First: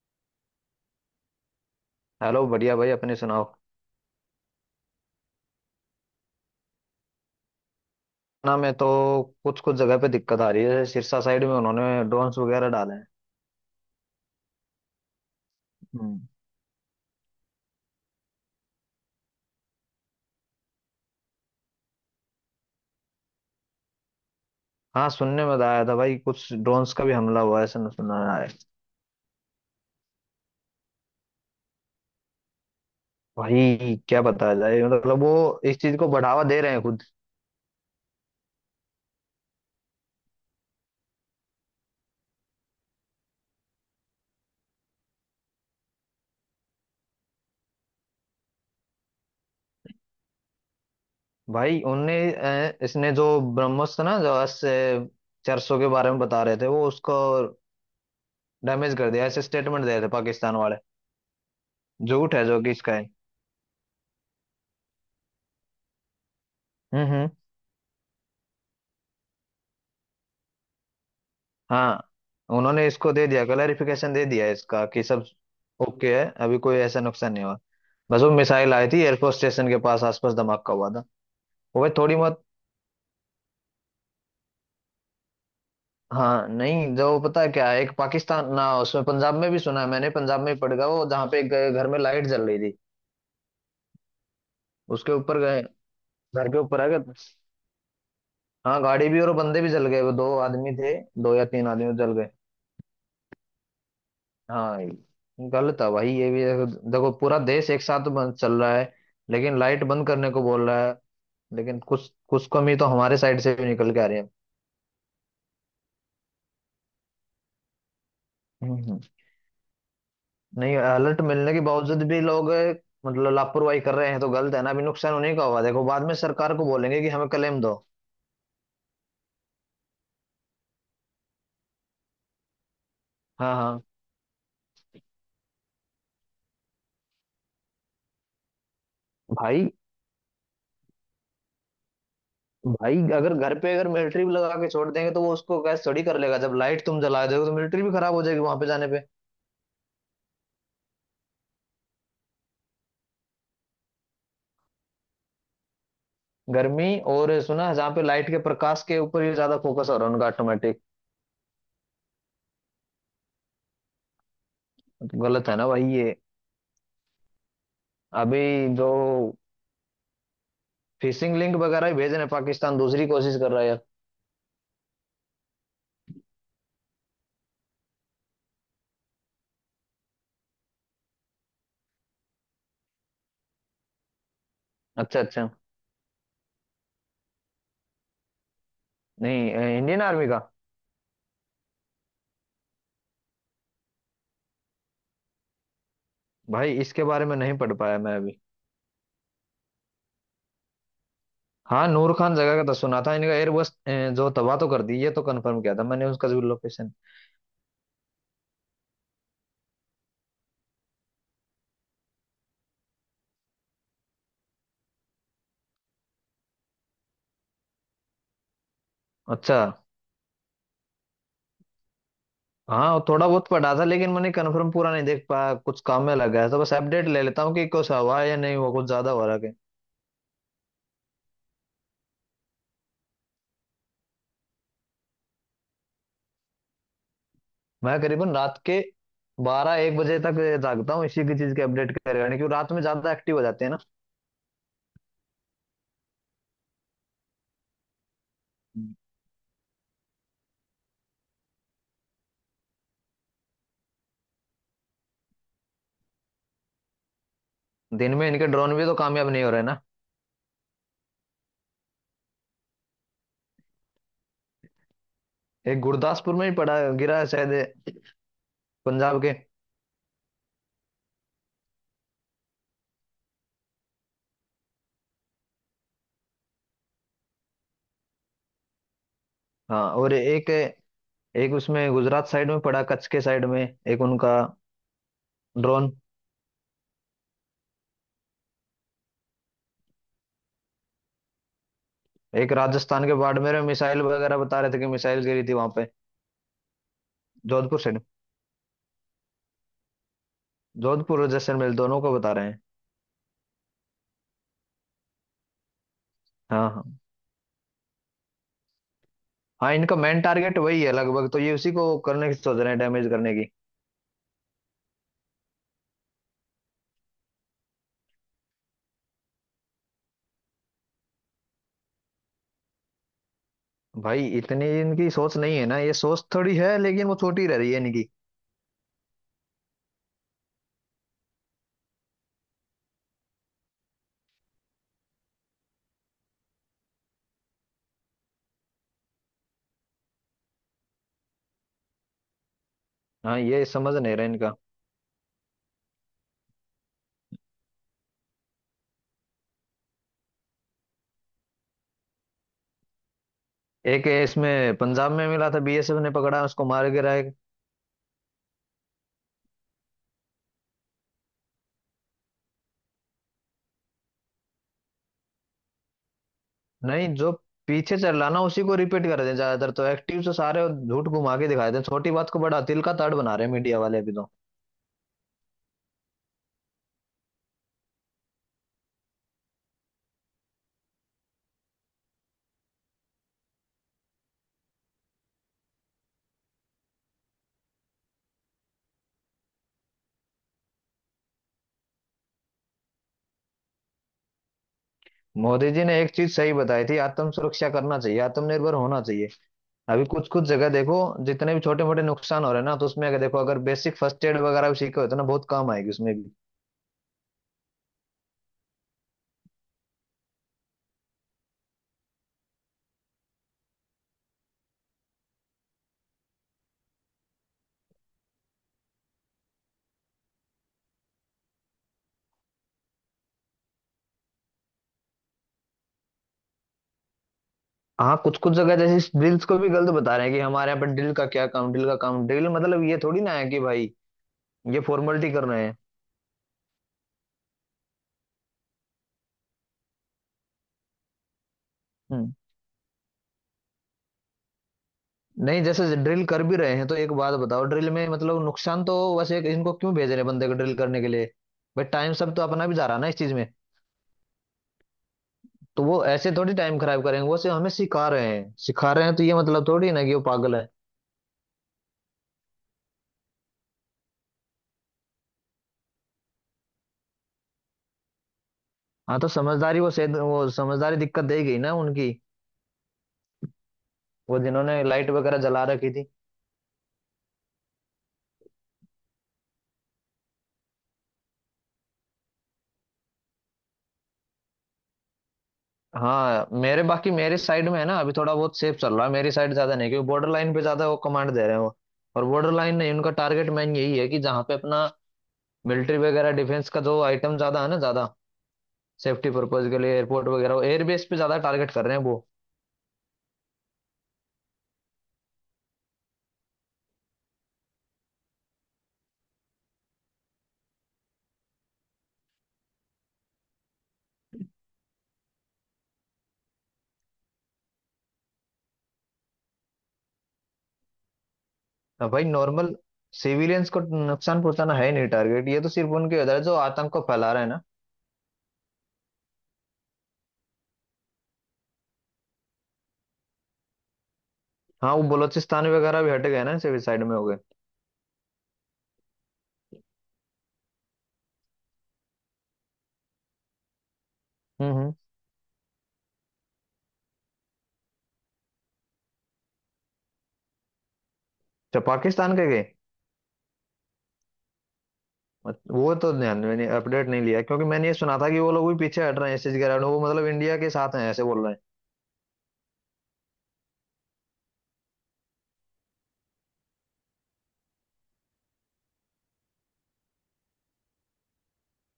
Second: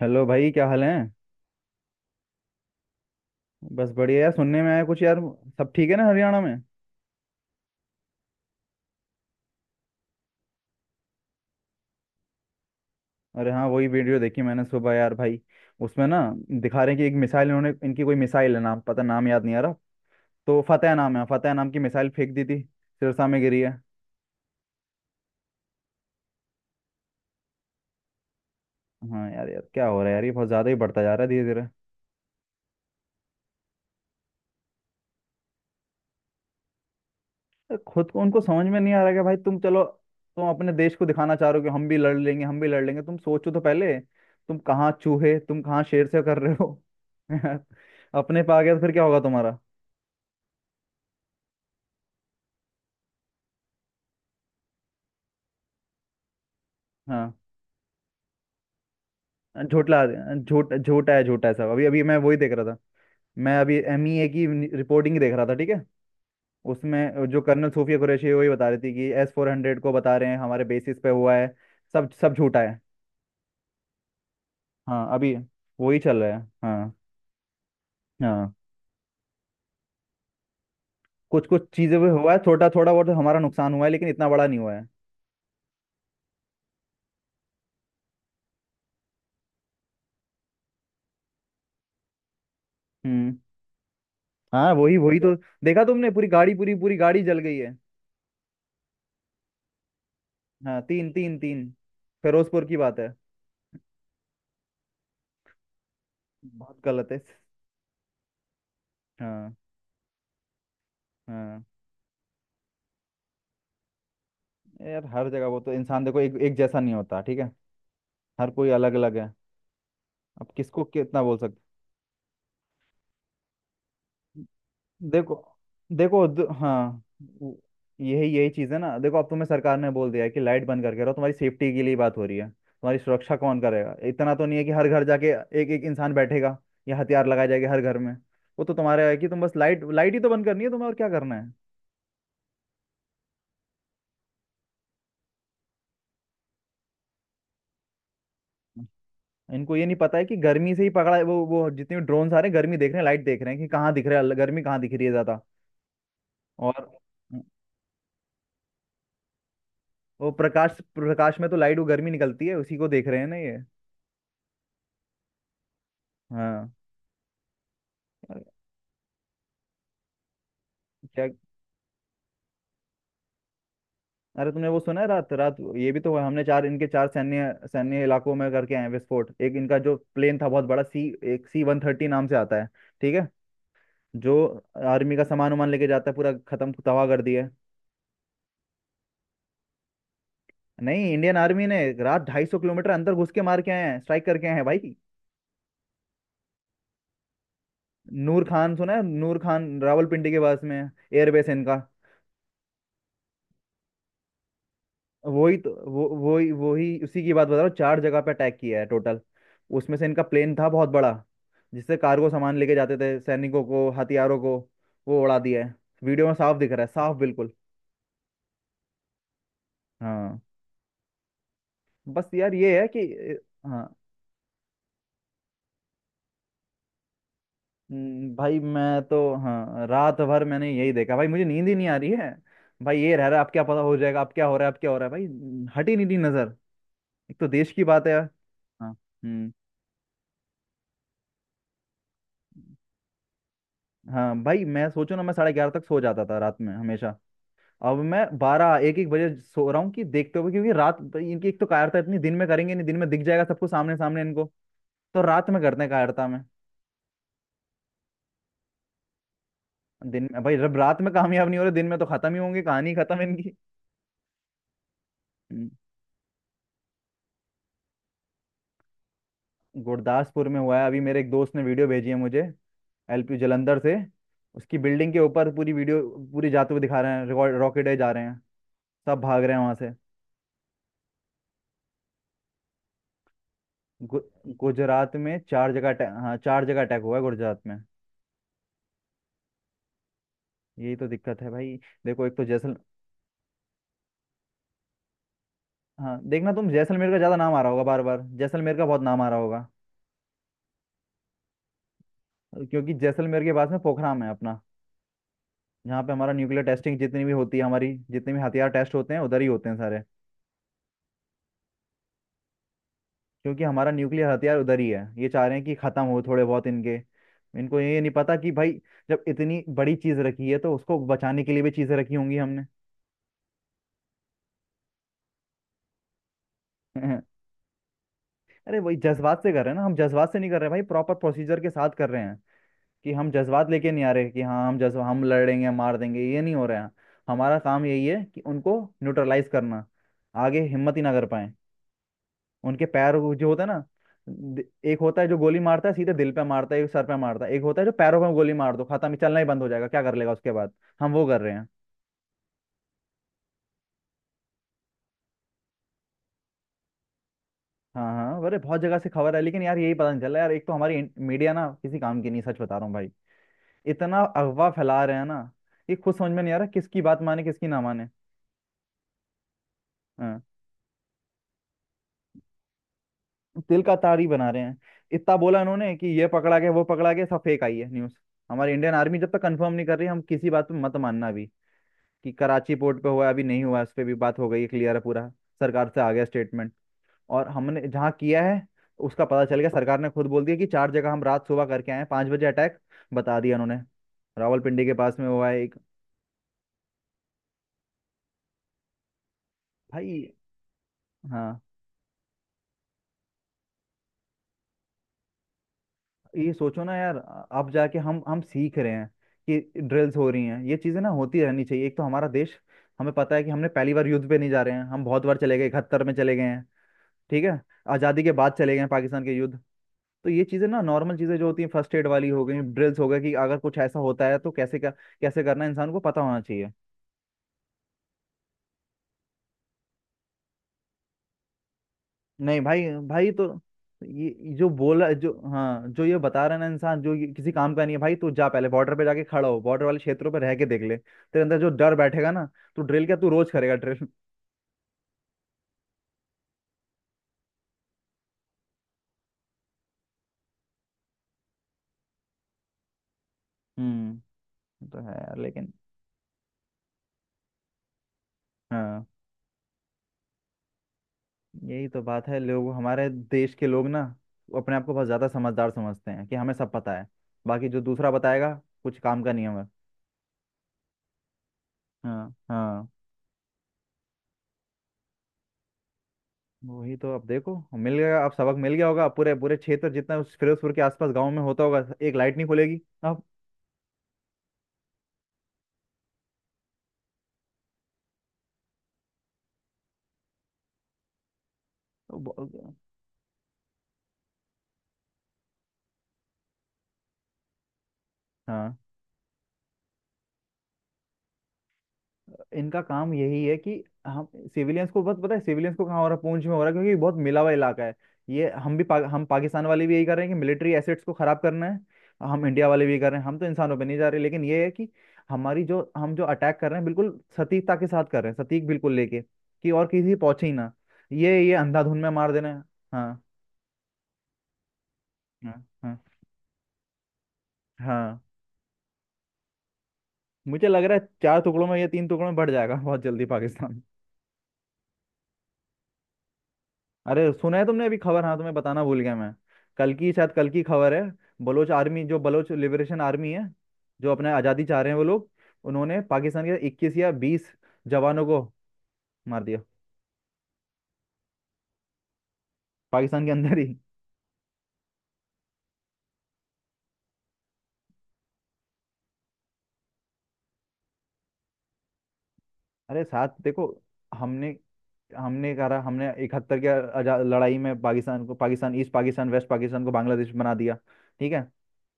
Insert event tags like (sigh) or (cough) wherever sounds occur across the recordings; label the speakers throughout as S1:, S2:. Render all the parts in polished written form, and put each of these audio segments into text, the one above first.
S1: Hello भाई, क्या हाल है।
S2: हेलो, बढ़िया भाई। अपने सुनाओ।
S1: बस बढ़िया यार। सुनने में आया कुछ यार, सब ठीक है ना हरियाणा में।
S2: ना मैं तो कुछ कुछ जगह पे दिक्कत आ रही है, जैसे सिरसा साइड में उन्होंने ड्रोन्स वगैरह डाले हैं।
S1: अरे हाँ, वही वीडियो देखी मैंने सुबह यार भाई। उसमें ना
S2: हम्म।
S1: दिखा रहे हैं कि एक मिसाइल इन्होंने, इनकी कोई मिसाइल है, नाम पता, नाम याद नहीं आ रहा। तो फतेह नाम है, फतेह नाम की मिसाइल फेंक दी थी। सिरसा में गिरी है।
S2: हाँ, सुनने में तो आया था भाई, कुछ ड्रोन्स का भी हमला हुआ है ऐसा सुना है।
S1: हाँ यार, यार क्या हो रहा है यार, ये बहुत ज़्यादा ही बढ़ता जा रहा है धीरे धीरे।
S2: भाई क्या बताया जाए, मतलब वो इस चीज को बढ़ावा दे रहे हैं खुद।
S1: अरे खुद को उनको समझ में नहीं आ रहा कि भाई तुम चलो, तुम अपने देश को दिखाना चाह रहे हो कि हम भी लड़ लेंगे हम भी लड़ लेंगे, तुम सोचो तो पहले, तुम कहाँ चूहे, तुम कहाँ शेर से कर रहे हो। (laughs) अपने पे आ गया तो फिर क्या होगा तुम्हारा।
S2: भाई उनने इसने जो ब्रह्मोस था ना, जो ऐसे चर्चों के बारे में बता रहे थे वो, उसको
S1: हाँ,
S2: डैमेज कर दिया, ऐसे स्टेटमेंट दे रहे
S1: झोटला
S2: थे पाकिस्तान
S1: झोट
S2: वाले।
S1: झोटा है, झोटा है सब। अभी अभी मैं
S2: झूठ
S1: वही
S2: है
S1: देख
S2: जो
S1: रहा
S2: कि
S1: था।
S2: इसका है।
S1: मैं अभी MEA की रिपोर्टिंग देख रहा था, ठीक है। उसमें
S2: हम्म।
S1: जो कर्नल सूफिया कुरैशी है, वही बता रही थी कि S-400 को बता रहे हैं हमारे बेसिस पे हुआ है।
S2: हाँ।
S1: सब सब झूठा है।
S2: उन्होंने इसको दे दिया, क्लैरिफिकेशन दे दिया इसका कि
S1: हाँ
S2: सब
S1: अभी वही
S2: ओके
S1: चल
S2: है,
S1: रहा है।
S2: अभी कोई
S1: हाँ
S2: ऐसा नुकसान नहीं हुआ। बस वो
S1: हाँ,
S2: मिसाइल आई थी, एयरफोर्स स्टेशन के पास आसपास धमाका हुआ था।
S1: कुछ कुछ
S2: वो भाई
S1: चीज़ें भी
S2: थोड़ी
S1: हुआ है,
S2: बहुत,
S1: छोटा थोड़ा बहुत हमारा नुकसान हुआ है, लेकिन इतना बड़ा नहीं हुआ है।
S2: हाँ, नहीं, जो पता है क्या है, एक पाकिस्तान ना, उसमें पंजाब में भी सुना है मैंने, पंजाब में ही पड़ गया वो, जहाँ पे एक घर में लाइट जल रही थी,
S1: हम्म। हाँ वही
S2: उसके
S1: वही तो।
S2: ऊपर गए,
S1: देखा तुमने, पूरी
S2: घर
S1: गाड़ी,
S2: के
S1: पूरी
S2: ऊपर आ
S1: पूरी
S2: गए।
S1: गाड़ी जल गई है।
S2: हाँ, गाड़ी भी और बंदे भी जल गए, वो दो आदमी
S1: हाँ,
S2: थे,
S1: तीन,
S2: दो
S1: तीन,
S2: या तीन
S1: तीन।
S2: आदमी जल गए।
S1: फिरोजपुर की बात है।
S2: हाँ गलत है भाई ये भी। देखो,
S1: बहुत
S2: देखो,
S1: गलत है।
S2: पूरा देश एक साथ बंद चल रहा है,
S1: हाँ।
S2: लेकिन लाइट बंद करने को बोल रहा है,
S1: हाँ
S2: लेकिन कुछ कुछ कमी तो हमारे साइड से भी निकल के आ रही है।
S1: यार, हर जगह वो तो, इंसान देखो एक एक जैसा नहीं होता ठीक है। हर कोई
S2: हम्म
S1: अलग
S2: हम्म।
S1: अलग है। अब
S2: नहीं,
S1: किसको
S2: अलर्ट
S1: कितना बोल
S2: मिलने के
S1: सकते।
S2: बावजूद भी लोग मतलब लापरवाही कर रहे हैं तो गलत है ना, अभी नुकसान उन्हीं
S1: देखो,
S2: का होगा, देखो बाद में सरकार को बोलेंगे
S1: हाँ
S2: कि हमें
S1: वो-
S2: क्लेम दो।
S1: यही यही चीज़ है ना। देखो, अब तुम्हें सरकार ने बोल दिया है कि लाइट बंद करके रहो, तुम्हारी सेफ्टी के लिए बात हो रही है। तुम्हारी सुरक्षा
S2: हाँ
S1: कौन
S2: हाँ।
S1: करेगा, इतना तो नहीं है कि हर घर जाके एक एक इंसान बैठेगा या हथियार लगाए जाएगा हर घर में। वो तो तुम्हारा है कि तुम बस
S2: भाई,
S1: लाइट, लाइट ही तो बंद करनी है तुम्हें, और क्या करना है।
S2: भाई अगर घर पे अगर मिलिट्री भी लगा के छोड़ देंगे तो वो उसको गैस थोड़ी कर लेगा, जब लाइट तुम जला दोगे तो मिलिट्री भी खराब हो जाएगी वहां पे जाने पे।
S1: इनको ये नहीं पता है कि गर्मी से ही पकड़ा है। वो जितने ड्रोन आ रहे हैं, गर्मी देख रहे हैं, लाइट देख रहे हैं, कि कहाँ दिख रहा है, गर्मी कहाँ दिख रही है ज्यादा।
S2: गर्मी।
S1: और
S2: और सुना है, जहाँ पे लाइट के प्रकाश के ऊपर ही ज्यादा फोकस हो रहा है उनका
S1: वो प्रकाश,
S2: ऑटोमेटिक।
S1: प्रकाश में तो लाइट, वो गर्मी निकलती है, उसी को देख रहे हैं ना ये।
S2: गलत है ना भाई ये।
S1: हाँ। अरे
S2: अभी जो
S1: क्या।
S2: फिशिंग लिंक वगैरह ही भेज रहे हैं, पाकिस्तान दूसरी कोशिश कर रहा है।
S1: अरे तुमने वो सुना है, रात रात ये भी तो हुआ, हमने चार इनके, चार सैन्य, सैन्य इलाकों में करके आए हैं विस्फोट। एक इनका जो प्लेन था बहुत बड़ा सी, एक C-130 नाम से आता है, ठीक है, जो आर्मी
S2: अच्छा
S1: का
S2: अच्छा।
S1: सामान वामान लेके जाता है, पूरा खत्म तबाह कर दिया है।
S2: नहीं, इंडियन आर्मी का?
S1: नहीं, इंडियन आर्मी ने रात 250 किलोमीटर अंदर घुस के मार के आए हैं, स्ट्राइक करके आए हैं भाई।
S2: भाई इसके बारे में नहीं पढ़ पाया मैं अभी।
S1: नूर खान सुना है, नूर खान रावलपिंडी के पास में एयरबेस है इनका।
S2: हाँ नूर खान जगह का तो सुना था इनका एयरबस जो तबाह तो कर दी, ये तो
S1: वही
S2: कंफर्म
S1: तो,
S2: किया था मैंने
S1: वो
S2: उसका जो
S1: वही,
S2: लोकेशन।
S1: उसी की बात बता रहा हूँ। चार जगह पे अटैक किया है टोटल। उसमें से इनका प्लेन था बहुत बड़ा, जिससे कार्गो सामान लेके जाते थे सैनिकों को हथियारों को, वो उड़ा दिया है। वीडियो में साफ दिख रहा है, साफ बिल्कुल।
S2: अच्छा।
S1: हाँ। बस यार ये है
S2: हाँ
S1: कि
S2: वो थोड़ा बहुत पढ़ा था
S1: हाँ।
S2: लेकिन मैंने कंफर्म पूरा नहीं देख पाया, कुछ काम में लग गया था, बस अपडेट ले लेता हूँ कि कुछ हुआ है या नहीं
S1: भाई
S2: हुआ, कुछ
S1: मैं
S2: ज्यादा
S1: तो,
S2: हो रहा है।
S1: हाँ रात भर मैंने यही देखा भाई, मुझे नींद ही नहीं आ रही है भाई। ये रह रहा है अब, क्या पता हो जाएगा, अब क्या हो रहा है, अब क्या हो रहा है भाई। हट ही नहीं रही नजर। एक तो देश की
S2: मैं
S1: बात है यार।
S2: करीबन रात के
S1: हाँ, हम्म।
S2: बारह एक बजे तक जागता हूँ इसी की चीज के अपडेट करे, यानी कि रात में ज्यादा एक्टिव हो जाते हैं ना।
S1: हाँ भाई, मैं सोचो ना, मैं 11:30 तक सो जाता था रात में हमेशा। अब मैं 12, एक एक बजे सो रहा हूँ, कि देखते हुए। क्योंकि रात, इनकी एक तो कायरता इतनी, दिन में करेंगे नहीं, दिन में दिख जाएगा सबको सामने, सामने इनको। तो रात में करते हैं, कायरता में।
S2: दिन में इनके ड्रोन भी तो कामयाब नहीं हो रहे ना।
S1: दिन में भाई, जब रात में कामयाब नहीं हो रहे, दिन में तो खत्म ही होंगे, कहानी खत्म इनकी। हम्म।
S2: एक गुरदासपुर में ही पड़ा गिरा है शायद, पंजाब के।
S1: गुरदासपुर में हुआ है अभी, मेरे एक दोस्त ने वीडियो भेजी है मुझे, LP जलंधर से। उसकी बिल्डिंग के ऊपर पूरी वीडियो, पूरी जाते हुए दिखा रहे हैं, रिकॉर्ड, रॉकेट है जा रहे हैं, सब भाग रहे हैं वहां
S2: हाँ,
S1: से।
S2: और एक, एक उसमें गुजरात साइड में पड़ा, कच्छ के साइड में, एक
S1: गु,
S2: उनका
S1: गुजरात में चार जगह
S2: ड्रोन।
S1: हाँ, चार जगह अटैक हुआ है गुजरात में। यही तो दिक्कत है भाई। देखो एक तो
S2: एक
S1: जैसल
S2: राजस्थान के बाड़मेर में मिसाइल वगैरह बता रहे थे कि मिसाइल गिरी थी वहां पे।
S1: हाँ देखना, तुम जैसलमेर का ज्यादा नाम आ रहा
S2: जोधपुर
S1: होगा,
S2: साइड,
S1: बार बार जैसलमेर का बहुत नाम आ रहा होगा।
S2: जोधपुर और जैसलमेर दोनों को बता रहे हैं।
S1: क्योंकि जैसलमेर के पास में पोखराम है अपना, जहाँ पे हमारा न्यूक्लियर
S2: हाँ
S1: टेस्टिंग
S2: हाँ।
S1: जितनी भी होती है, हमारी जितने भी हथियार टेस्ट होते हैं उधर ही होते
S2: हाँ
S1: हैं
S2: इनका
S1: सारे।
S2: मेन टारगेट वही है लगभग, तो ये उसी को करने की सोच रहे हैं, डैमेज करने की।
S1: क्योंकि हमारा न्यूक्लियर हथियार उधर ही है। ये चाह रहे हैं कि खत्म हो थोड़े बहुत इनके। इनको ये नहीं पता कि भाई, जब इतनी बड़ी चीज रखी है, तो उसको बचाने के लिए भी चीजें रखी होंगी हमने।
S2: भाई इतनी इनकी सोच नहीं है ना, ये सोच थोड़ी है लेकिन वो
S1: (laughs)
S2: छोटी रह रही है इनकी।
S1: अरे वही जज्बात से कर रहे हैं ना, हम जज्बात से नहीं कर रहे भाई, प्रॉपर प्रोसीजर के साथ कर रहे हैं। कि हम जज्बात लेके नहीं आ रहे, कि हाँ हम जज्बा, हम लड़ेंगे मार देंगे, ये नहीं हो रहा है। हमारा काम यही है कि उनको न्यूट्रलाइज करना, आगे हिम्मत ही ना कर पाए। उनके पैर, वो
S2: हाँ
S1: जो होता
S2: ये
S1: है ना,
S2: समझ नहीं रहा इनका।
S1: दि- एक होता है जो गोली मारता है सीधे दिल पे मारता है, एक सर पे मारता है, एक होता है जो पैरों पे गोली मार दो, खत्म, ही चलना ही बंद हो जाएगा, क्या कर लेगा उसके बाद। हम वो कर रहे हैं।
S2: एक इसमें पंजाब में मिला था, बीएसएफ ने पकड़ा, उसको मार गिरा।
S1: हाँ हाँ, अरे बहुत जगह से खबर है, लेकिन यार यही पता नहीं चला यार, एक तो हमारी मीडिया ना किसी काम की नहीं, सच बता रहा हूँ भाई। इतना अफवाह फैला रहे हैं ना, ये खुद समझ में नहीं आ रहा किसकी
S2: नहीं
S1: बात
S2: जो
S1: माने, किसकी ना
S2: पीछे
S1: माने।
S2: चल रहा ना उसी को रिपीट कर दें ज्यादातर, तो एक्टिव से
S1: हाँ,
S2: सारे झूठ घुमा के दिखाए दें, छोटी बात को बड़ा तिल का ताड़ बना रहे हैं मीडिया
S1: तिल का
S2: वाले अभी
S1: तारी
S2: तो।
S1: बना रहे हैं। इतना बोला इन्होंने कि ये पकड़ा गया, वो पकड़ा गया, सब फेक आई है न्यूज। हमारी इंडियन आर्मी जब तक कंफर्म नहीं कर रही, हम किसी बात पे मत मानना अभी। कि कराची पोर्ट पे हुआ है, अभी नहीं हुआ है, उस पर भी बात हो गई है, क्लियर है पूरा। सरकार से आ गया स्टेटमेंट। और हमने जहाँ किया है, उसका पता चल गया, सरकार ने खुद बोल दिया कि चार जगह हम रात, सुबह करके आए हैं, 5 बजे अटैक, बता दिया उन्होंने। रावलपिंडी के पास में हुआ है
S2: मोदी
S1: एक।
S2: जी ने एक चीज सही बताई थी, आत्म सुरक्षा करना चाहिए, आत्मनिर्भर होना चाहिए। अभी कुछ
S1: भाई।
S2: कुछ जगह देखो, जितने भी
S1: हाँ,
S2: छोटे मोटे नुकसान हो रहे हैं ना तो उसमें अगर देखो, अगर बेसिक फर्स्ट एड वगैरह भी सीखे हो तो ना बहुत काम आएगी उसमें भी।
S1: ये सोचो ना यार, अब जाके हम सीख रहे हैं, कि ड्रिल्स हो रही हैं। ये चीजें ना होती रहनी चाहिए, एक तो हमारा देश, हमें पता है कि हमने पहली बार युद्ध पे नहीं जा रहे हैं, हम बहुत बार चले गए, 1971 में चले गए हैं, ठीक है। आज़ादी के बाद चले गए हैं पाकिस्तान के युद्ध। तो ये चीजें ना, नॉर्मल चीजें जो होती हैं, फर्स्ट एड वाली हो गई, ड्रिल्स हो गए, कि अगर कुछ ऐसा होता है तो कैसे, क्या कैसे करना है, इंसान को पता होना चाहिए।
S2: हाँ कुछ कुछ जगह जैसे ड्रिल्स को भी गलत बता रहे हैं कि हमारे यहाँ पर ड्रिल का क्या काम, ड्रिल का काम, ड्रिल
S1: नहीं भाई,
S2: मतलब ये थोड़ी ना
S1: तो
S2: है कि भाई
S1: ये जो
S2: ये
S1: बोला,
S2: फॉर्मेलिटी
S1: जो
S2: कर रहे हैं।
S1: हाँ जो ये बता रहा है ना इंसान, जो ये किसी काम का नहीं है भाई, तू जा पहले बॉर्डर पे जाके खड़ा हो, बॉर्डर वाले क्षेत्रों पे रह के देख ले, तेरे अंदर जो डर बैठेगा
S2: हम्म।
S1: ना। तू ड्रिल क्या, तू रोज करेगा ड्रिल।
S2: नहीं, जैसे ड्रिल कर भी रहे हैं तो एक बात बताओ, ड्रिल में मतलब नुकसान तो वैसे, इनको क्यों भेज रहे हैं बंदे को ड्रिल करने के लिए? भाई टाइम सब तो अपना भी जा रहा है ना इस चीज में,
S1: हम्म। वो तो है यार लेकिन।
S2: तो वो ऐसे थोड़ी टाइम खराब करेंगे, वो सिर्फ हमें सिखा रहे हैं, सिखा
S1: हाँ,
S2: रहे हैं तो ये मतलब थोड़ी ना कि वो पागल है।
S1: यही तो बात है, लोग हमारे देश के लोग ना, वो अपने आप को बहुत ज्यादा समझदार समझते हैं कि हमें सब पता है, बाकी जो दूसरा बताएगा कुछ
S2: हाँ
S1: काम
S2: तो
S1: का नहीं है हमें।
S2: समझदारी, वो शायद वो समझदारी दिक्कत देगी ना उनकी,
S1: हाँ हाँ।
S2: वो जिन्होंने लाइट वगैरह जला रखी थी।
S1: वही तो, अब देखो मिल गया, अब सबक मिल गया होगा। अब पूरे पूरे क्षेत्र जितना उस फिरोजपुर के आसपास गांव में होता होगा, एक लाइट नहीं खुलेगी अब।
S2: हाँ मेरे, बाकी मेरे साइड में है ना अभी थोड़ा बहुत सेफ चल रहा है, मेरी साइड ज्यादा नहीं, क्योंकि बॉर्डर लाइन पे ज्यादा वो कमांड दे रहे हैं वो,
S1: तो
S2: और बॉर्डर
S1: ब-
S2: लाइन नहीं, उनका टारगेट मैन यही है कि जहाँ पे अपना मिलिट्री वगैरह डिफेंस का जो आइटम ज्यादा है ना, ज्यादा
S1: हाँ,
S2: सेफ्टी पर्पज के लिए एयरपोर्ट वगैरह एयरबेस पे ज्यादा टारगेट कर रहे हैं वो।
S1: तो इनका काम यही है कि हम सिविलियंस को बस, पता है सिविलियंस को कहाँ हो रहा है, पूंछ में हो रहा है, क्योंकि ये बहुत मिला हुआ इलाका है। ये हम भी हम पाकिस्तान वाले भी यही कर रहे हैं कि मिलिट्री एसेट्स को खराब करना है। हम इंडिया वाले भी यही कर रहे हैं, हम तो इंसानों पे नहीं जा रहे, लेकिन ये है कि हमारी जो, हम जो अटैक कर रहे हैं बिल्कुल सटीकता के साथ कर रहे हैं, सटीक बिल्कुल लेके, कि और किसी पहुंचे ही ना। ये अंधाधुंध में
S2: अब भाई
S1: मार देना है।
S2: नॉर्मल
S1: हाँ
S2: सिविलियंस को नुकसान पहुंचाना है ही नहीं टारगेट, ये
S1: हाँ
S2: तो सिर्फ
S1: हाँ
S2: उनके उधर है जो आतंक को फैला रहे हैं ना।
S1: हाँ, मुझे लग रहा है चार टुकड़ों में, या तीन टुकड़ों में बढ़ जाएगा (laughs) बहुत जल्दी पाकिस्तान।
S2: हाँ वो बलोचिस्तान वगैरह भी हट गए ना, सिविल साइड में हो
S1: अरे
S2: गए।
S1: सुना है तुमने अभी खबर? हाँ तुम्हें बताना भूल गया मैं, कल की शायद, कल की खबर है। बलोच आर्मी, जो बलोच लिबरेशन आर्मी है, जो अपने आज़ादी चाह
S2: हम्म।
S1: रहे हैं वो लोग, उन्होंने पाकिस्तान के 21 या 20 जवानों को मार दिया।
S2: तो पाकिस्तान के गए?
S1: पाकिस्तान के अंदर ही।
S2: वो तो ध्यान मैंने अपडेट नहीं लिया, क्योंकि मैंने ये सुना था कि वो लोग भी पीछे हट रहे हैं, एसएस गिरा वो, मतलब इंडिया के साथ हैं ऐसे बोल रहे हैं।
S1: अरे साथ देखो, हमने, हमने करा, हमने 1971 के लड़ाई में पाकिस्तान को, पाकिस्तान, ईस्ट पाकिस्तान, वेस्ट पाकिस्तान को बांग्लादेश बना दिया, ठीक है।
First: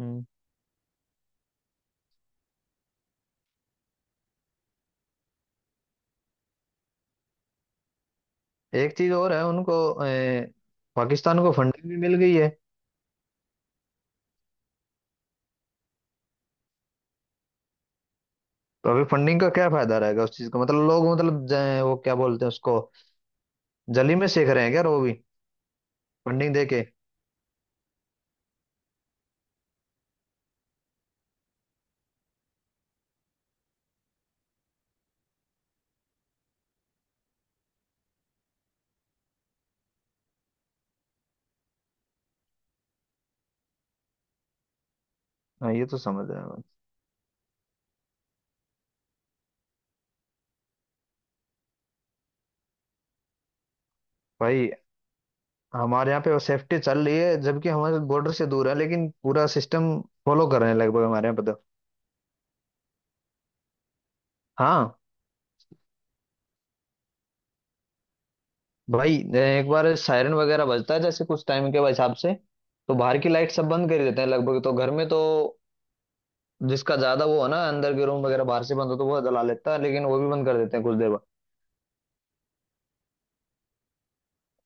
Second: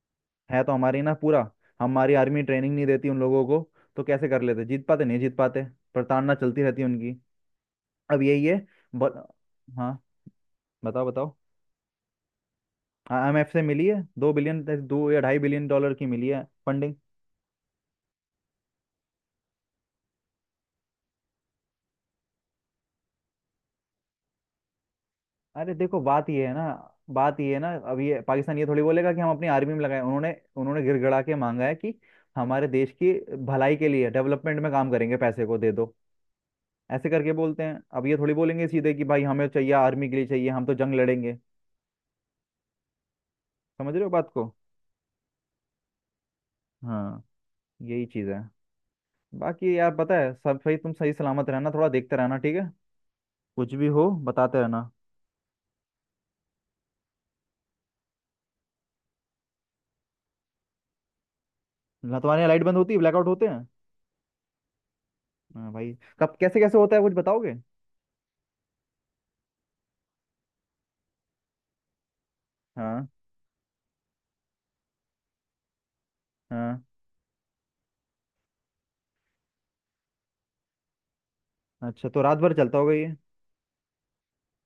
S2: हम्म।
S1: है तो हमारी ना पूरा, हमारी आर्मी ट्रेनिंग नहीं देती उन लोगों को, तो कैसे कर लेते, जीत पाते, नहीं जीत पाते, प्रताड़ना चलती रहती है उनकी। अब यही है।
S2: एक चीज
S1: ब...
S2: और है उनको
S1: हाँ, बताओ बताओ।
S2: पाकिस्तान को फंडिंग भी मिल गई है।
S1: IMF से मिली है, 2 बिलियन, दो या $2.5 बिलियन की मिली है फंडिंग।
S2: तो अभी फंडिंग का क्या फायदा रहेगा उस चीज का, मतलब लोग, मतलब वो क्या बोलते हैं उसको, जली में सेक रहे हैं क्या वो भी,
S1: अरे देखो बात ये है
S2: फंडिंग
S1: ना,
S2: दे के?
S1: बात ये है ना, अब ये पाकिस्तान ये थोड़ी बोलेगा कि हम अपनी आर्मी में लगाए, उन्होंने, उन्होंने गिड़गिड़ा के मांगा है कि हमारे देश की भलाई के लिए, डेवलपमेंट में काम करेंगे, पैसे को दे दो, ऐसे करके बोलते हैं। अब ये थोड़ी बोलेंगे सीधे कि भाई हमें चाहिए, आर्मी के लिए चाहिए, हम तो जंग लड़ेंगे। समझ रहे हो बात को।
S2: हाँ ये तो समझ रहे हैं बात।
S1: हाँ, यही चीज़ है। बाकी यार पता है सब सही, तुम सही सलामत रहना, थोड़ा देखते रहना ठीक है, कुछ भी हो बताते
S2: भाई
S1: रहना।
S2: हमारे यहाँ पे सेफ्टी चल रही है, जबकि हमारे बॉर्डर से दूर है, लेकिन पूरा सिस्टम फॉलो कर रहे हैं लगभग हमारे यहाँ पे तो।
S1: ना तुम्हारे यहाँ लाइट बंद होती है, ब्लैकआउट होते हैं।
S2: हाँ
S1: हाँ भाई, कब कैसे कैसे होता है कुछ बताओगे।
S2: भाई। एक बार सायरन वगैरह बजता है जैसे कुछ टाइम के हिसाब से, तो
S1: हाँ
S2: बाहर की लाइट सब बंद कर ही देते हैं लगभग, तो घर में तो
S1: हाँ।
S2: जिसका ज्यादा वो है ना, अंदर के रूम वगैरह बाहर से बंद हो तो वो जला लेता है, लेकिन वो भी बंद कर देते हैं कुछ देर बाद।
S1: अच्छा, तो रात भर चलता होगा ये।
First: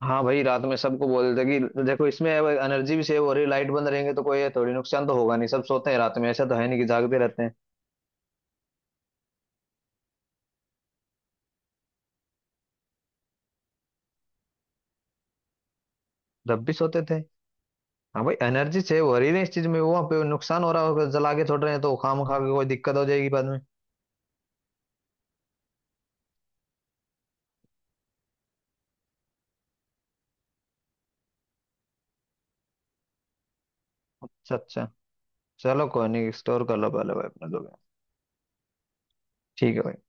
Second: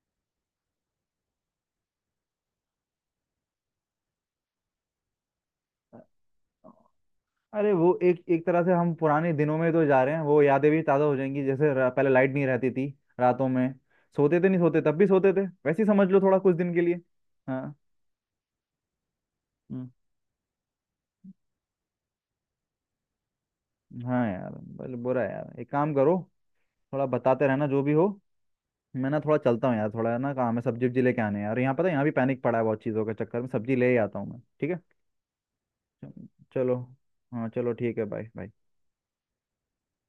S2: हाँ भाई रात में सबको बोल देते कि देखो इसमें एनर्जी भी सेव हो रही है, लाइट बंद रहेंगे तो कोई थोड़ी नुकसान तो होगा नहीं, सब सोते हैं रात में, ऐसा तो है नहीं कि जागते रहते हैं।
S1: अरे वो एक एक तरह से हम पुराने दिनों में तो जा रहे हैं, वो यादें भी ताज़ा हो जाएंगी, जैसे पहले लाइट नहीं रहती थी रातों में, सोते थे, नहीं सोते, तब भी सोते थे, वैसे ही समझ लो थोड़ा, कुछ
S2: जब भी
S1: दिन के लिए।
S2: सोते थे।
S1: हाँ।
S2: हाँ भाई एनर्जी सेव हो रही है इस चीज में,
S1: हम्म,
S2: वहाँ पे नुकसान हो रहा होगा जला के छोड़ रहे हैं तो, खाम खा के कोई दिक्कत हो जाएगी बाद में।
S1: हाँ यार। बल बुरा है यार, एक काम करो, थोड़ा बताते रहना जो भी हो, मैं ना थोड़ा चलता हूँ यार, थोड़ा ना काम है, सब्जी वब्जी लेके आने हैं यार, यहाँ पता है यहाँ भी पैनिक पड़ा है, बहुत चीज़ों के चक्कर में सब्जी ले ही आता हूँ मैं
S2: अच्छा
S1: ठीक है।
S2: अच्छा, चलो कोई नहीं, स्टोर
S1: चलो,
S2: कर लो पहले भाई अपना
S1: हाँ
S2: जो भी
S1: चलो
S2: है।
S1: ठीक है, बाय बाय।
S2: ठीक है भाई।